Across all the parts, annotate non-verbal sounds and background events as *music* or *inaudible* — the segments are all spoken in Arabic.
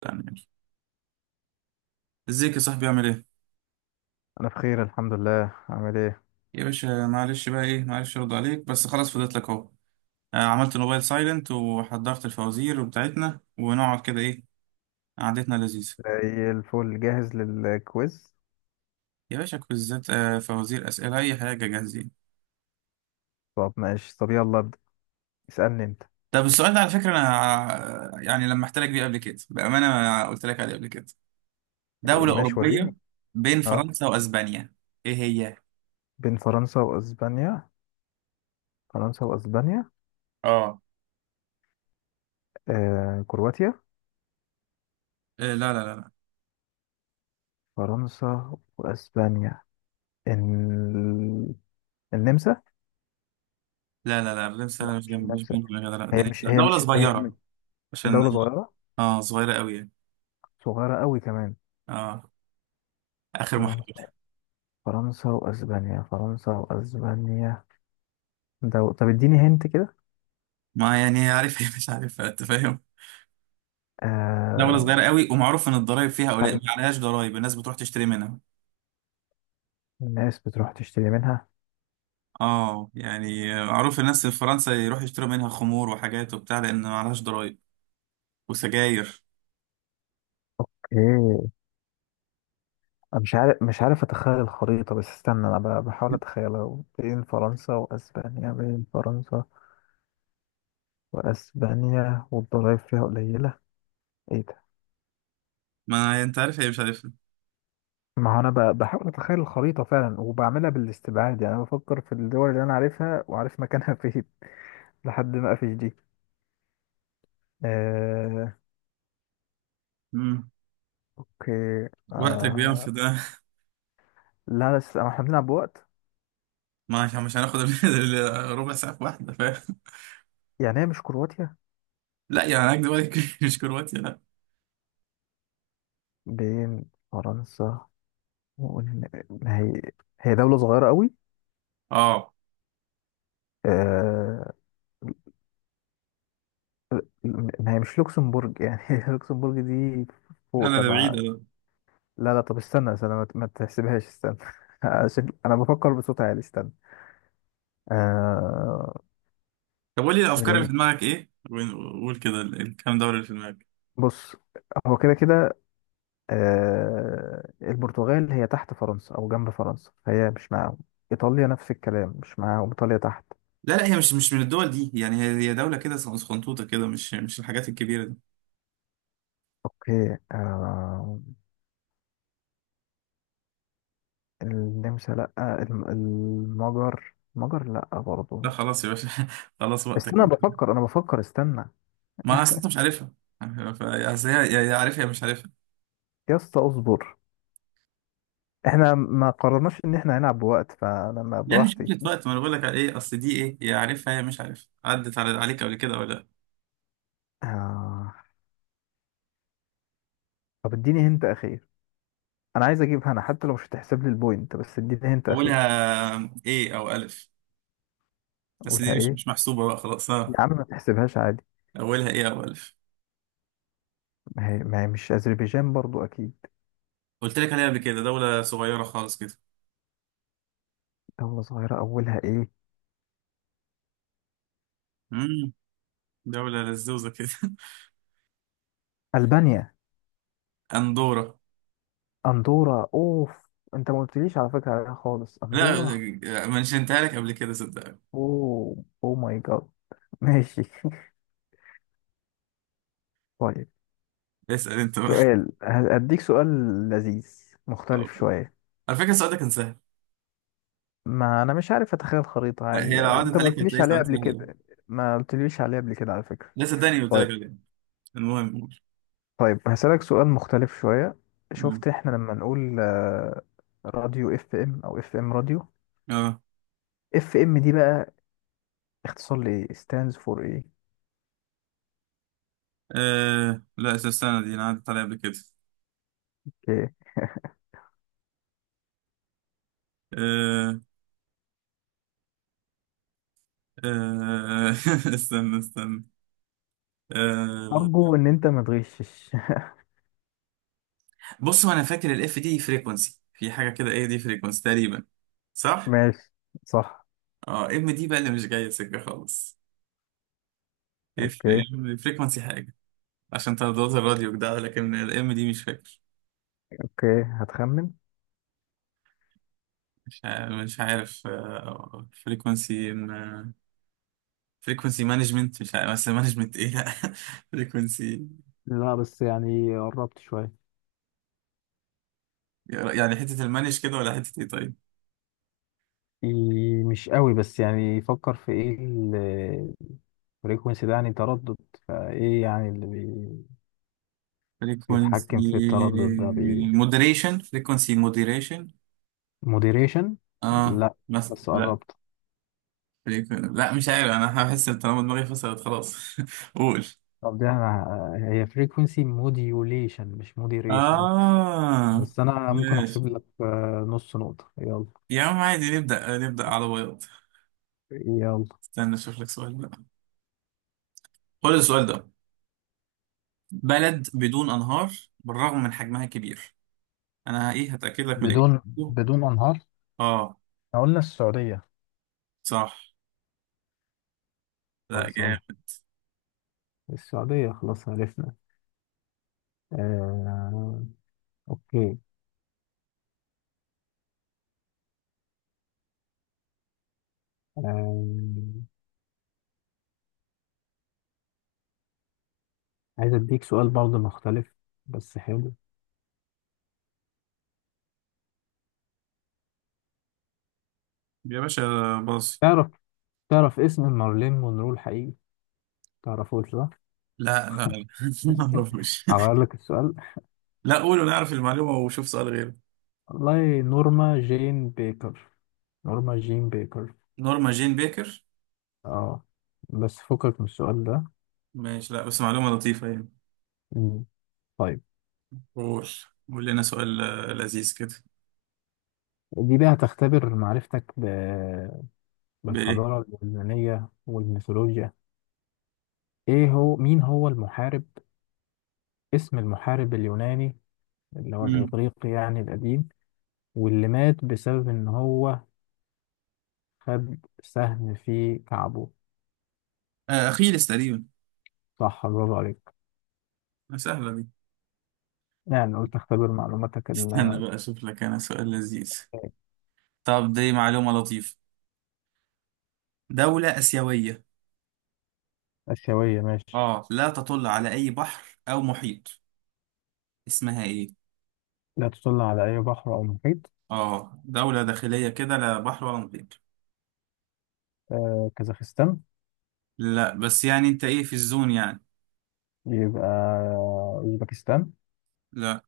تمام ماشي. ازيك يا صاحبي؟ عامل ايه؟ انا بخير الحمد لله. عامل ايه؟ يا باشا معلش بقى ايه، معلش ارد عليك بس خلاص فضيت لك اهو. عملت الموبايل سايلنت وحضرت الفوازير بتاعتنا ونقعد كده ايه، قعدتنا لذيذه. زي الفل، جاهز للكويز. يا باشا كويزات، فوازير، اسئله، اي حاجه جاهزين. طب ماشي، طب يلا ابدا. اسالني انت. طب السؤال ده على فكره انا، يعني لما احتلك بيه قبل كده بامانه ما قلت لك عليه قبل كده. دوله ماشي اوروبيه، وريني. بين اه. فرنسا واسبانيا. ايه هي؟ بين فرنسا واسبانيا؟ فرنسا واسبانيا. اه. آه، كرواتيا. إيه، لا لا لا لا. فرنسا واسبانيا ال... النمسا. لا لا لا، الرمس لا أنا؟ مش مش جنب، مش النمسا. بين. لا لا لا، هي مش لا، هي دوله مش هي م- صغيره. عشان. دولة صغيرة. اه، صغيره قوي. صغيرة قوي كمان. اه. اخر فرنسا. محاولة. فرنسا واسبانيا، فرنسا واسبانيا. دو... طب اديني هنت كده. ما يعني عارفها مش عارفها، انت فاهم. دولة آه. صغيرة قوي، ومعروف ان الضرايب فيها قليل، ما عليهاش ضرايب، الناس بتروح تشتري منها. الناس بتروح تشتري منها. اه يعني معروف الناس في فرنسا يروحوا يشتروا منها خمور وحاجات وبتاع، لان ما عليهاش ضرايب، وسجاير. ايه؟ أنا مش عارف، مش عارف اتخيل الخريطة، بس استنى انا بحاول اتخيلها. بين فرنسا واسبانيا، بين فرنسا واسبانيا والضرايب فيها قليلة. ايه ده؟ ما انت عارف هي مش عارفها. ما هو انا بحاول اتخيل الخريطة فعلا، وبعملها بالاستبعاد يعني. انا بفكر في الدول اللي انا عارفها وعارف مكانها *laughs* فين لحد ما اقفش دي. آه، امم اوكي. وقتك بينفد ده. لا، بس احنا بنلعب بوقت. ما عشان مش هناخد ربع ساعة في واحدة، فاهم. يعني هي مش كرواتيا. لا يعني هناك دلوقتي *laughs* مش كرواتيا لا. بين فرنسا ما هي هي دولة صغيرة قوي. اه. آه، ما هي مش لوكسمبورج يعني، *laughs* لوكسمبورج دي لا فوق لا، ده تبع. بعيدة ده. لا لا، طب استنى استنى، ما تحسبهاش، استنى. *laughs* عشان انا بفكر بصوت عالي، استنى. آه... طب قول لي الافكار اللي إيه؟ في دماغك ايه، وقول كده الكام دولة اللي في دماغك. بص، هو كده كده. آه... البرتغال هي تحت فرنسا او جنب فرنسا، فهي مش معاهم. ايطاليا نفس الكلام مش معاهم، ايطاليا تحت. لا لا، هي مش من الدول دي يعني، هي دولة كده صغنطوطة كده، مش الحاجات الكبيرة دي. اوكي، آه... النمسا لا. المجر، المجر لا لا برضه. خلاص يا باشا، *laughs* خلاص وقتك. استنى بفكر، انا بفكر، استنى. ما اصل انت مش عارفها. اصل هي يا عارفها يا مش عارفها. يا اسطى اصبر، احنا ما قررناش ان احنا هنلعب بوقت، فلما يعني شكلة براحتي. وقت ما انا بقول لك على ايه، اصل دي ايه، يا عارفها يا مش عارفها، عدت على عليك قبل كده ولا لا. آه. طب اديني هنت اخير. انا عايز اجيب هنا حتى لو مش هتحسب لي البوينت، بس اديني هنت اخير. اولها ايه او الف، بس دي قولها مش ايه. مش محسوبة بقى، خلاص ها. يا عم ما تحسبهاش عادي. اولها ايه او الف. ما هي مش اذربيجان برضو اكيد. قلت لك عليها قبل كده، دولة صغيرة خالص كده. دولة صغيرة اولها ايه. امم دولة لزوزة كده. *laughs* البانيا. اندورا. اندورا، اوف، انت ما قلتليش على فكرة عليها خالص، اندورا. لا، منشنتها لك قبل كده صدقني. اوه اوه ماي جاد، ماشي. *laughs* طيب، اسأل انت. سؤال هديك، سؤال لذيذ أه. مختلف شوية. على فكرة السؤال ده كان سهل. ما انا مش عارف اتخيل خريطة عادي هي لو بقى، وانت عدت ما عليك قلتليش هتلاقي عليها سؤال قبل سهل يعني. كده. ما قلتليش عليها قبل كده على فكرة. لا صدقني قلت طيب. لك الإجابة. المهم قول. طيب هسألك سؤال مختلف شوية. مم. شفت احنا لما نقول راديو اف ام او اف ام راديو؟ اه. اف ام دي بقى اختصار لايه، stands for ايه؟ لا استنى، دي انا عدت عليها قبل كده. اوكي. آه. آه *laughs* استنى استنى. آه. ارجو ان انت ما تغشش. بص، هو انا فاكر الاف دي فريكونسي في حاجه كده، ايه دي؟ فريكونسي تقريبا، *laughs* صح. ماشي. صح. اه، ام دي بقى اللي مش جايه سكه خالص. اف اوكي. فريكونسي حاجه، عشان ترددات الراديو كده، لكن الام دي مش فاكر. اوكي هتخمن. مش عارف، مش عارف. آه فريكونسي، فريكونسي مانجمنت، مش عارف، بس مانجمنت ايه، لا. *laughs* فريكونسي، لا بس يعني قربت شوية. يعني حتة المانج كده ولا حتة ايه؟ طيب. إيه، مش قوي، بس يعني فكر في ايه. فريكونسي ده يعني تردد. فايه يعني اللي بي... فريكونسي بيتحكم في التردد ده بي... مودريشن، فريكونسي مودريشن. موديريشن؟ اه لا، مثلا، بس لا. قربت. لا مش عارف، انا هحس إن طالما دماغي فصلت خلاص. *laughs* قول. طب دي انا هي فريكونسي موديوليشن مش موديريشن. اه بس انا ممكن ماشي. احسب لك نص نقطة، يلا. يا عم عادي نبدأ، نبدأ على بياض. يلا. استنى اشوف لك سؤال بقى. خد السؤال ده: بلد بدون انهار بالرغم من حجمها كبير. انا ايه، هتأكد لك من بدون، الاجابة. بدون انهار. اه. إحنا قلنا السعودية. صح. لا خلصانة. جامد. السعودية خلاص عرفنا. آه... اوكي. آه... عايز اديك سؤال برضه مختلف، بس حلو. يا باشا، باص. تعرف، تعرف اسم مارلين مونرو الحقيقي؟ تعرفوش ده؟ لا لا لا. *laughs* ما اعرفش. هغير لك السؤال. لا قول ونعرف المعلومة وشوف سؤال غيره. والله نورما جين بيكر. نورما جين بيكر. نورما جين بيكر. اه. بس فكك من السؤال ده. ماشي، لا بس معلومة لطيفة يعني. مم. طيب، قول، قول لنا سؤال لذيذ كده. دي بقى هتختبر معرفتك ب... بإيه؟ بالحضارة اليونانية والميثولوجيا. ايه هو، مين هو المحارب، اسم المحارب اليوناني اللي هو مم. الإغريقي يعني القديم، واللي مات بسبب ان هو خد سهم في كعبه. أخيلس تقريبا. صح، برافو عليك. سهلة دي. يعني قلت اختبر معلوماتك استنى بقى أشوف لك أنا سؤال لذيذ. طب دي معلومة لطيفة. دولة آسيوية، الآسيوية، ماشي. آه، لا تطل على أي بحر أو محيط. اسمها إيه؟ لا تطل على أي بحر أو محيط. آه دولة داخلية كده، لا بحر ولا محيط. آه، كازاخستان. لا بس يعني انت ايه، في الزون يعني. يبقى أوزبكستان. لا.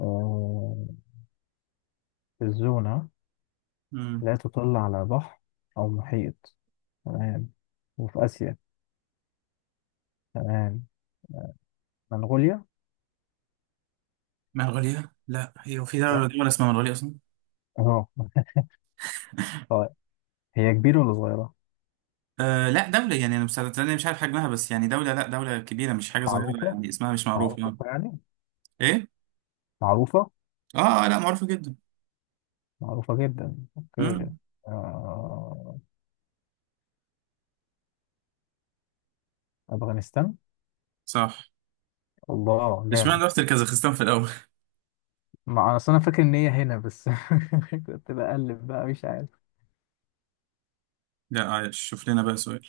آه، الزونة. مم. لا تطل على بحر أو محيط، تمام، وفي آسيا، تمام. منغوليا. منغوليا؟ لا، هي في دولة، اه. دولة اسمها منغوليا اصلا. اه. طيب، هي كبيرة ولا صغيرة؟ آه. لا دولة يعني، انا مش، انا مش عارف حجمها، بس يعني دولة، لا دولة كبيرة مش حاجة صغيرة معروفة، يعني، اسمها مش معروف يعني. معروفة يعني. ايه. معروفة. اه، لا معروفة جدا. معروفة جدا، أوكي. امم آه، أفغانستان. صح. الله جامد. اشمعنى رحت الكازاخستان في الاول؟ ما اصل انا فاكر ان هي هنا بس. *laughs* كنت بقلب بقى مش عارف. *laughs* لا عايش، شوف لنا بقى سؤال.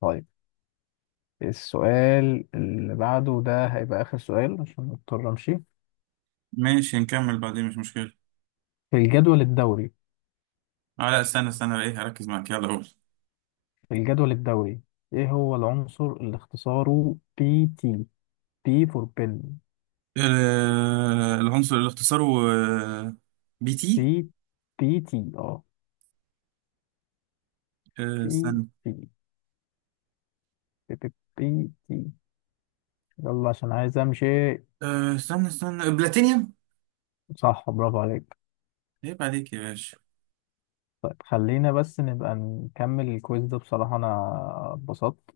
طيب، السؤال اللي بعده ده هيبقى اخر سؤال عشان مضطر امشي. ماشي، نكمل بعدين مش مشكلة. في الجدول الدوري. اه لا استنى، استنى ايه، هركز معاك، يلا قول. في الجدول الدوري ايه هو العنصر اللي اختصاره بي تي؟ بي فور بن. العنصر اللي اختصاره آه، بي بي، تي. بي تي، اه. بي استنى. تي، بي تي، بي تي، يلا عشان عايز امشي. استنى استنى، بلاتينيوم. صح، برافو عليك. عيب عليك يا باشا. طيب خلينا بس نبقى نكمل الكويز ده، بصراحة انا اتبسطت.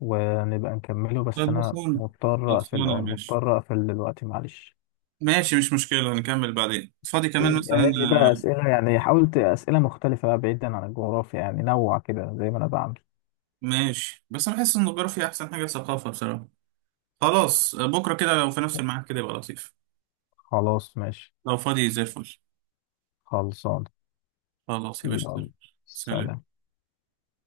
ونبقى نكمله، بس أنا خلصانة، مضطر أقفل، خلصانة يا أه باشا. مضطر أقفل دلوقتي، معلش. ماشي مش مشكلة، نكمل بعدين فاضي كمان مثلا. جهز لي بقى آه، أسئلة، يعني حاولت أسئلة مختلفة بقى، بعيدا عن الجغرافيا يعني، نوع كده زي ما أنا بعمل. ماشي، بس أنا بحس إن الجغرافيا أحسن حاجة ثقافة بصراحة. خلاص، بكرة كده لو في نفس الميعاد كده يبقى لطيف. خلاص ماشي، لو فاضي زي الفل. خلصان. خلاص يا باشا. يلا، سلام. سلام.